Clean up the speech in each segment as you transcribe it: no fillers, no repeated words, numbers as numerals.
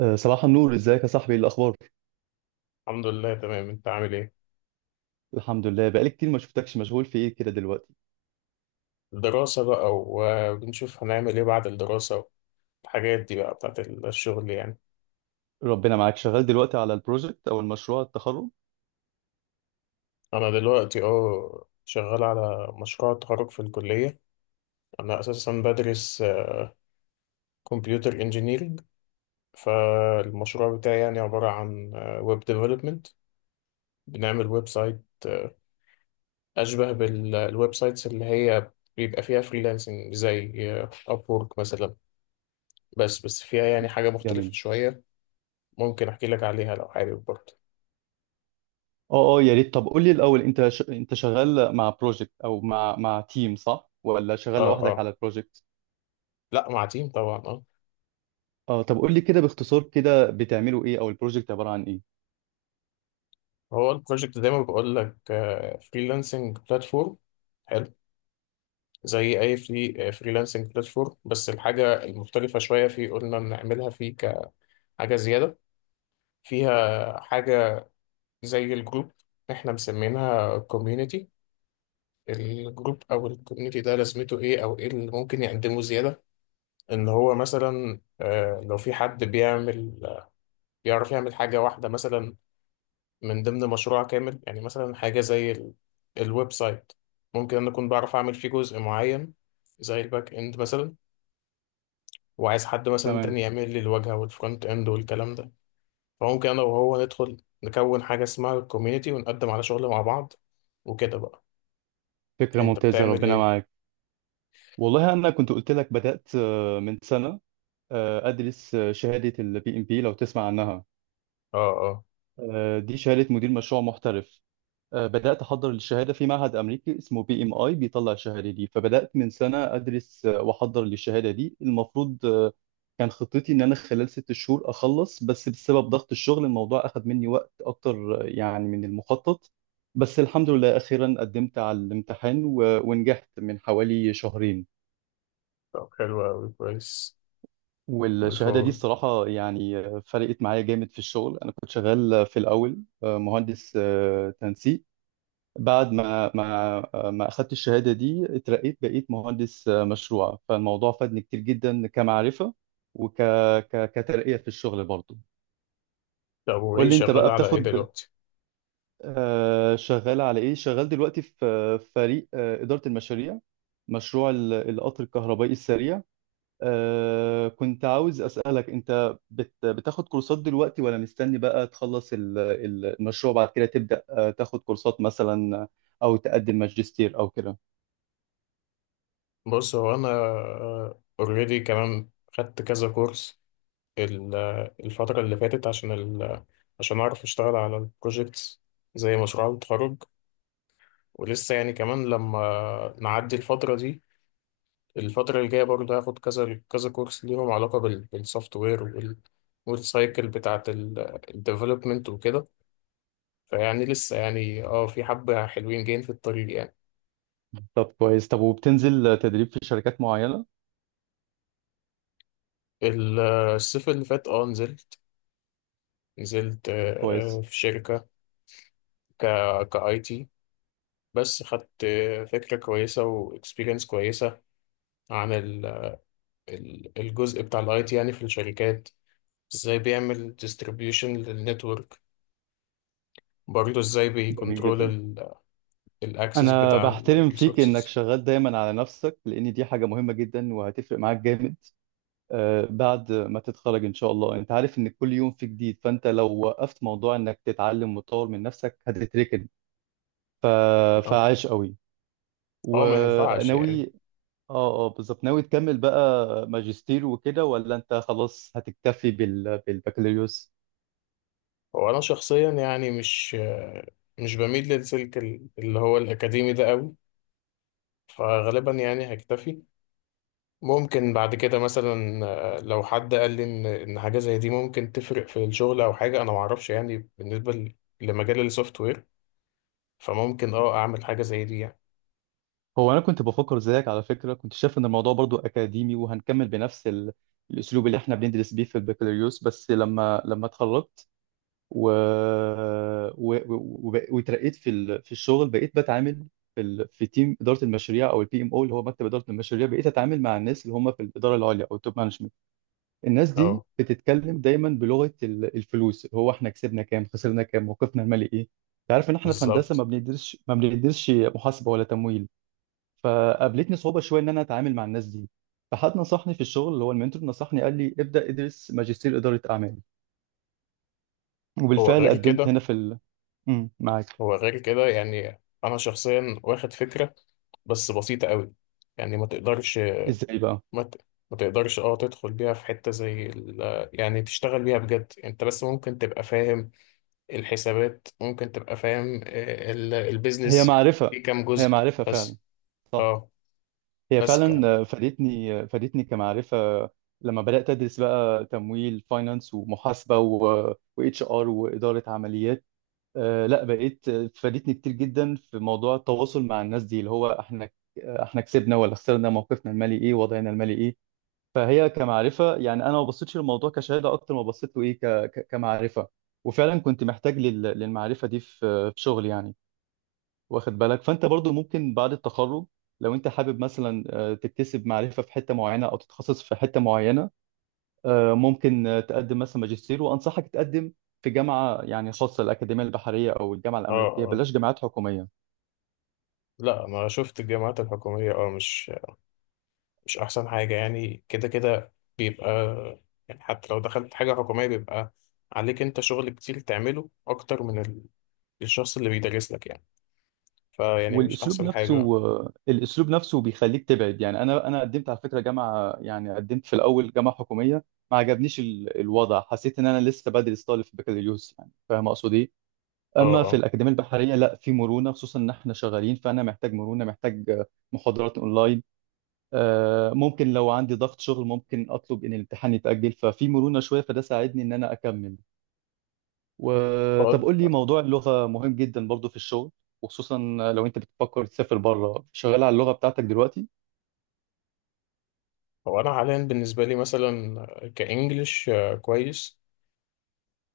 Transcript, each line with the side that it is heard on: right: صباح النور، ازيك يا صاحبي، ايه الاخبار؟
left: الحمد لله تمام، انت عامل ايه؟
right: الحمد لله، بقالي كتير ما شفتكش. مشغول في ايه كده دلوقتي؟
left: الدراسة بقى، وبنشوف هنعمل ايه بعد الدراسة، والحاجات دي بقى بتاعت الشغل يعني.
right: ربنا معاك. شغال دلوقتي على البروجكت او المشروع التخرج؟
left: انا دلوقتي شغال على مشروع التخرج في الكلية. انا اساسا بدرس كمبيوتر انجينيرينج. فالمشروع بتاعي يعني عبارة عن ويب ديفلوبمنت. بنعمل ويب سايت اشبه بالويب سايتس اللي هي بيبقى فيها فريلانسنج زي ابورك مثلا، بس فيها يعني حاجة مختلفة
right: جميل.
left: شوية. ممكن احكي لك عليها لو حابب برضه؟
right: اه اه، يا ريت. طب قول لي الاول، انت شغال مع بروجكت او مع تيم، صح ولا
left: اه
right: شغال لوحدك
left: اه.
right: على البروجكت؟
left: لا، مع تيم طبعا، اه.
right: اه، طب قول لي كده باختصار، كده بتعملوا ايه او البروجكت عبارة عن ايه؟
left: هو البروجكت زي ما بقول لك فريلانسنج بلاتفورم. حلو. زي اي فريلانسنج بلاتفورم، بس الحاجه المختلفه شويه في قلنا بنعملها فيه كحاجه زياده، فيها حاجه زي الجروب، احنا مسمينها كوميونيتي. الجروب او الكوميونيتي ده لازمته ايه او ايه اللي ممكن يقدمه زياده؟ ان هو مثلا لو في حد بيعمل، بيعرف يعمل حاجه واحده مثلا من ضمن مشروع كامل. يعني مثلا حاجة زي الويب سايت، ممكن أنا أكون بعرف أعمل فيه جزء معين زي الباك إند مثلا، وعايز حد مثلا
right: تمام.
left: تاني يعمل لي الواجهة والفرونت إند والكلام ده. فممكن أنا وهو ندخل نكون حاجة اسمها الكوميونيتي، ونقدم على شغل مع بعض، وكده بقى.
right: فكرة
left: أنت
right: ممتازة،
left: بتعمل
right: ربنا
left: إيه؟
right: معاك. والله انا كنت قلت لك، بدأت من سنة ادرس شهادة البي ام بي لو تسمع عنها.
left: آه آه.
right: دي شهادة مدير مشروع محترف. بدأت أحضر للشهادة في معهد أمريكي اسمه بي إم آي بيطلع الشهادة دي، فبدأت من سنة أدرس وأحضر للشهادة دي. المفروض كان خطتي إن أنا خلال 6 شهور أخلص، بس بسبب ضغط الشغل الموضوع أخذ مني وقت أكتر يعني من المخطط. بس الحمد لله، أخيرا قدمت على الامتحان ونجحت من حوالي شهرين.
left: طب حلو أوي، كويس.
right: والشهادة دي
left: والفول.
right: الصراحة يعني فرقت معايا جامد في الشغل. أنا كنت شغال في الأول مهندس تنسيق. بعد ما اخدت الشهاده دي اترقيت، بقيت مهندس مشروع، فالموضوع فادني كتير جدا كمعرفه وك كترقيه في الشغل برضو.
left: طب
right: قول
left: وإيه
right: لي انت
left: شغال
right: بقى
left: على إيه
right: بتاخد.
left: دلوقتي؟
right: شغال على ايه، شغال دلوقتي في فريق اداره المشاريع، مشروع القطر الكهربائي السريع. كنت عاوز اسالك، انت بتاخد كورسات دلوقتي ولا مستني بقى تخلص المشروع، بعد كده تبدا تاخد كورسات مثلا، او تقدم ماجستير او كده.
left: بص، هو أنا أوريدي كمان خدت كذا كورس ال- الفترة اللي فاتت، عشان أعرف أشتغل على البروجيكتس زي مشروع التخرج. ولسه يعني كمان لما نعدي الفترة دي، الفترة الجاية برضه هاخد كذا كذا كورس ليهم علاقة بالسوفت وير والسايكل بتاعة الديفلوبمنت وكده. فيعني لسه يعني اه في حبة حلوين جايين في الطريق يعني.
right: طب كويس. طب وبتنزل تدريب في شركات معينة؟
left: ال- الصيف اللي فات اه نزلت
right: كويس.
left: في شركة ك كاي تي. بس خدت فكرة كويسة واكسبيرينس كويسة عن الجزء بتاع الاي تي يعني في الشركات. ازاي بيعمل ديستريبيوشن للنتورك، برضه ازاي
right: جميل
left: بيكنترول
right: جدا.
left: الاكسس
right: انا
left: بتاع
right: بحترم فيك انك
left: الريسورسز.
right: شغال دايما على نفسك، لان دي حاجة مهمة جدا وهتفرق معاك جامد. بعد ما تتخرج ان شاء الله، انت عارف ان كل يوم في جديد، فانت لو وقفت موضوع انك تتعلم وتطور من نفسك هتتركن. ف...
left: اه،
right: فعاش قوي.
left: ما ينفعش يعني.
right: وناوي. اه اه، بالظبط. ناوي تكمل بقى ماجستير وكده ولا انت خلاص هتكتفي بالبكالوريوس؟
left: هو انا شخصيا يعني مش بميل للسلك اللي هو الاكاديمي ده قوي، فغالبا يعني هكتفي. ممكن بعد كده مثلا، لو حد قال لي ان حاجه زي دي ممكن تفرق في الشغل، او حاجه انا ما اعرفش يعني بالنسبه لمجال السوفت وير، فممكن اه اعمل حاجه زي دي يعني.
right: هو انا كنت بفكر زيك على فكره، كنت شايف ان الموضوع برضو اكاديمي وهنكمل بنفس الاسلوب اللي احنا بندرس بيه في البكالوريوس، بس لما اتخرجت و... وترقيت في في الشغل، بقيت بتعامل في في تيم اداره المشاريع او البي ام او اللي هو مكتب اداره المشاريع. بقيت اتعامل مع الناس اللي هم في الاداره العليا او التوب مانجمنت. الناس
left: اه،
right: دي بتتكلم دايما بلغه الفلوس، اللي هو احنا كسبنا كام، خسرنا كام، موقفنا المالي ايه. انت عارف ان احنا في هندسه
left: بالظبط.
right: ما بندرسش محاسبه ولا تمويل. فقابلتني صعوبه شويه ان انا اتعامل مع الناس دي. فحد نصحني في الشغل، اللي هو المنتور، نصحني قال لي ابدا ادرس ماجستير اداره اعمال.
left: هو
right: وبالفعل
left: غير
right: قدمت
left: كده.
right: هنا. معاك.
left: هو غير كده يعني انا شخصيا واخد فكره بس بسيطه قوي. يعني ما تقدرش
right: ازاي بقى؟
left: ما, ت... ما تقدرش اه تدخل بيها في حته زي يعني تشتغل بيها بجد انت، بس ممكن تبقى فاهم الحسابات، ممكن تبقى فاهم
right: هي
left: البيزنس في
right: معرفه.
left: كام
right: هي
left: جزء،
right: معرفه فعلا.
left: بس.
right: صح.
left: اه.
right: هي
left: اه.
right: فعلا فادتني كمعرفه. لما بدات ادرس بقى تمويل، فاينانس ومحاسبه واتش ار واداره عمليات. لا، بقيت فادتني كتير جدا في موضوع التواصل مع الناس دي، اللي هو احنا كسبنا ولا خسرنا، موقفنا المالي ايه، وضعنا المالي ايه. فهي كمعرفه، يعني انا ما بصيتش للموضوع كشهاده اكتر ما بصيت له ايه كمعرفه. وفعلا كنت محتاج للمعرفه دي في شغل يعني. واخد بالك، فانت برضو ممكن بعد التخرج لو انت حابب مثلا تكتسب معرفه في حته معينه او تتخصص في حته معينه. ممكن تقدم مثلا ماجستير، وانصحك تقدم في جامعه يعني خاصه، الاكاديميه البحريه او الجامعه الامريكيه،
left: اه،
right: بلاش جامعات حكوميه.
left: لا انا شفت الجامعات الحكوميه اه مش احسن حاجه، يعني كده كده بيبقى، يعني حتى لو دخلت حاجه حكوميه بيبقى عليك انت شغل كتير تعمله اكتر من الشخص اللي بيدرس لك يعني. فيعني مش
right: والاسلوب
left: احسن حاجه، اه.
right: نفسه، الاسلوب نفسه بيخليك تبعد. يعني انا قدمت على فكره جامعه، يعني قدمت في الاول جامعه حكوميه، ما عجبنيش الوضع. حسيت ان انا لسه بدرس طالب في بكالوريوس، يعني فاهم اقصد ايه. اما في
left: اه.
right: الاكاديميه البحريه لا، في مرونه، خصوصا ان احنا شغالين فانا محتاج مرونه، محتاج محاضرات اونلاين. ممكن لو عندي ضغط شغل ممكن اطلب ان الامتحان يتاجل، ففي مرونه شويه، فده ساعدني ان انا اكمل.
left: هو
right: وطب قول لي، موضوع اللغة مهم جدا برضو في الشغل، وخصوصا لو انت بتفكر تسافر بره. شغال على اللغة بتاعتك دلوقتي؟
left: هو انا حاليا بالنسبه لي مثلا كانجليش كويس،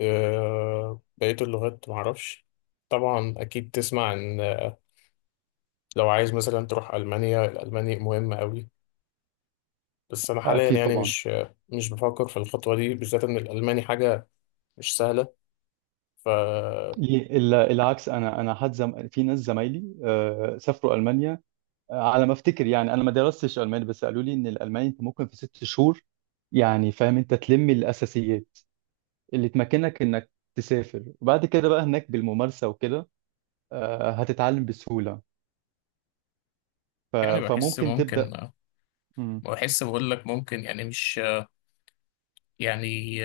left: بقيه اللغات معرفش. طبعا اكيد تسمع ان لو عايز مثلا تروح المانيا، الالماني مهم قوي. بس انا حاليا
right: اكيد
left: يعني
right: طبعا.
left: مش بفكر في الخطوه دي بالذات، ان الالماني حاجه مش سهله. ف،
right: ليه العكس؟ انا في ناس زمايلي سافروا المانيا. على ما افتكر، يعني انا ما درستش الماني، بس قالوا لي ان الالماني انت ممكن في 6 شهور، يعني فاهم، انت تلم الاساسيات اللي تمكنك انك تسافر، وبعد كده بقى هناك بالممارسة وكده هتتعلم بسهولة.
left: يعني بحس
right: فممكن
left: ممكن.
right: تبدأ. مم،
left: بحس بقول لك ممكن يعني مش، يعني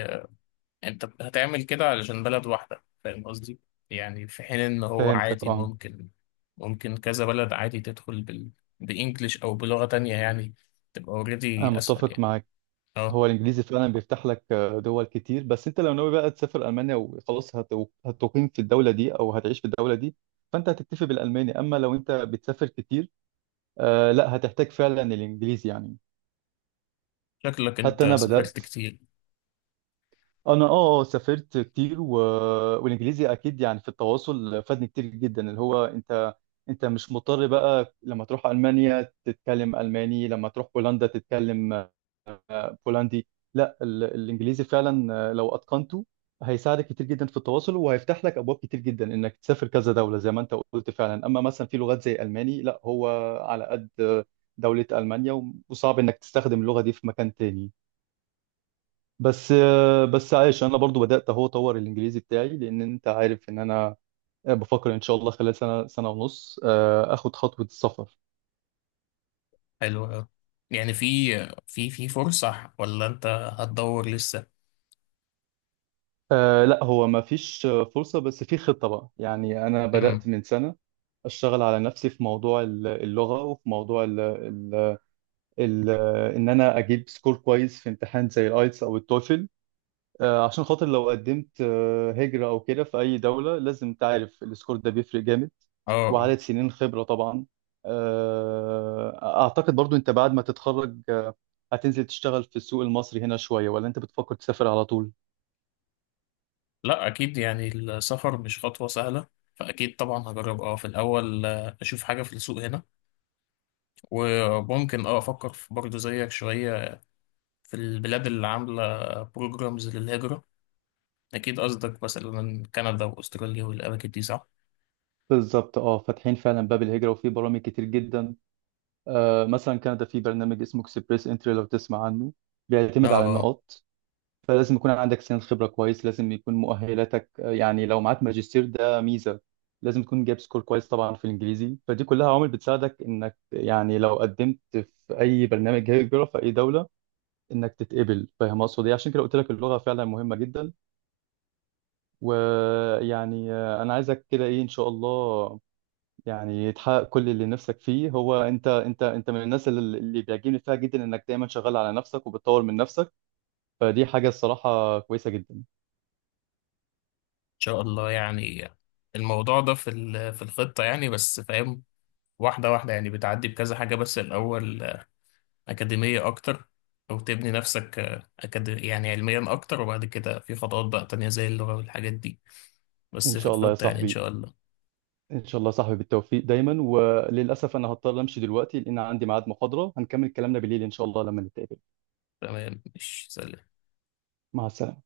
left: انت هتعمل كده علشان بلد واحدة، فاهم قصدي؟ يعني في حين ان هو
right: فهمتك،
left: عادي
right: اه.
left: ممكن، ممكن كذا بلد عادي تدخل بإنجلش او بلغة تانية يعني، تبقى
right: انا
left: اوريدي اسهل
right: متفق
left: يعني.
right: معاك.
left: اه.
right: هو الانجليزي فعلا بيفتح لك دول كتير، بس انت لو ناوي بقى تسافر المانيا وخلاص هتقيم في الدوله دي او هتعيش في الدوله دي، فانت هتكتفي بالالماني. اما لو انت بتسافر كتير لا، هتحتاج فعلا الانجليزي يعني.
left: شكلك
right: حتى
left: انت
right: انا
left: سافرت
right: بدات
left: كتير.
right: انا اه آه، سافرت كتير والانجليزي اكيد، يعني في التواصل فادني كتير جدا، اللي هو انت مش مضطر بقى لما تروح المانيا تتكلم الماني، لما تروح بولندا تتكلم بولندي. لا، الانجليزي فعلا لو اتقنته هيساعدك كتير جدا في التواصل، وهيفتح لك ابواب كتير جدا انك تسافر كذا دوله زي ما انت قلت فعلا. اما مثلا في لغات زي الماني، لا هو، على قد دوله المانيا وصعب انك تستخدم اللغه دي في مكان تاني. بس عايش، انا برضو بدات اهو اطور الانجليزي بتاعي، لان انت عارف ان انا بفكر ان شاء الله خلال سنه، سنه ونص اخد خطوه السفر.
left: حلو أوي. يعني في في فرصة ولا انت هتدور لسه؟
right: لا، هو ما فيش فرصة، بس في خطة بقى. يعني أنا
left: امم.
right: بدأت من سنة أشتغل على نفسي في موضوع اللغة، وفي موضوع ال ال ال إن أنا أجيب سكور كويس في امتحان زي الآيتس أو التوفل. عشان خاطر لو قدمت هجرة أو كده في أي دولة لازم تعرف، السكور ده بيفرق جامد.
left: اه آه.
right: وعدد سنين خبرة طبعا. أعتقد برضو أنت بعد ما تتخرج هتنزل تشتغل في السوق المصري هنا شوية ولا أنت بتفكر تسافر على طول؟
left: لا، اكيد يعني السفر مش خطوه سهله، فاكيد طبعا هجرب اه في الاول، اشوف حاجه في السوق هنا، وممكن اه افكر في برضه زيك شويه في البلاد اللي عامله بروجرامز للهجره. اكيد قصدك مثلا كندا واستراليا والاماكن دي، صح؟
right: بالظبط اه، فاتحين فعلا باب الهجرة وفي برامج كتير جدا. مثلا كندا في برنامج اسمه اكسبريس انتري لو تسمع عنه،
left: اه
right: بيعتمد
left: آه،
right: على
left: ان
right: النقاط. فلازم يكون عندك سن خبرة كويس، لازم يكون مؤهلاتك يعني لو معاك ماجستير ده ميزة، لازم تكون جايب سكور كويس طبعا في الانجليزي. فدي كلها عوامل بتساعدك انك يعني لو قدمت في اي برنامج هجرة في اي دولة انك تتقبل، فاهم اقصد ايه؟ عشان كده قلت لك اللغة فعلا مهمة جدا. ويعني انا عايزك كده ايه ان شاء الله، يعني تحقق كل اللي نفسك فيه. هو انت من الناس اللي بيعجبني فيها جدا انك دايما شغال على نفسك وبتطور من نفسك، فدي حاجة الصراحة كويسة جدا.
left: شاء الله يعني. الموضوع ده في في الخطه يعني، بس فاهم واحده واحده. يعني بتعدي بكذا حاجه، بس الاول أكاديمية أكتر، أو تبني نفسك يعني علميا أكتر، وبعد كده في خطوات بقى تانية زي اللغة والحاجات دي.
right: ان
left: بس في
right: شاء الله يا
left: الخطة يعني إن
right: صاحبي،
left: شاء الله.
right: ان شاء الله يا صاحبي، بالتوفيق دايما. وللأسف انا هضطر امشي دلوقتي، لان عندي ميعاد محاضرة، هنكمل كلامنا بالليل ان شاء الله لما نتقابل.
left: تمام، مش سلام.
right: مع السلامة.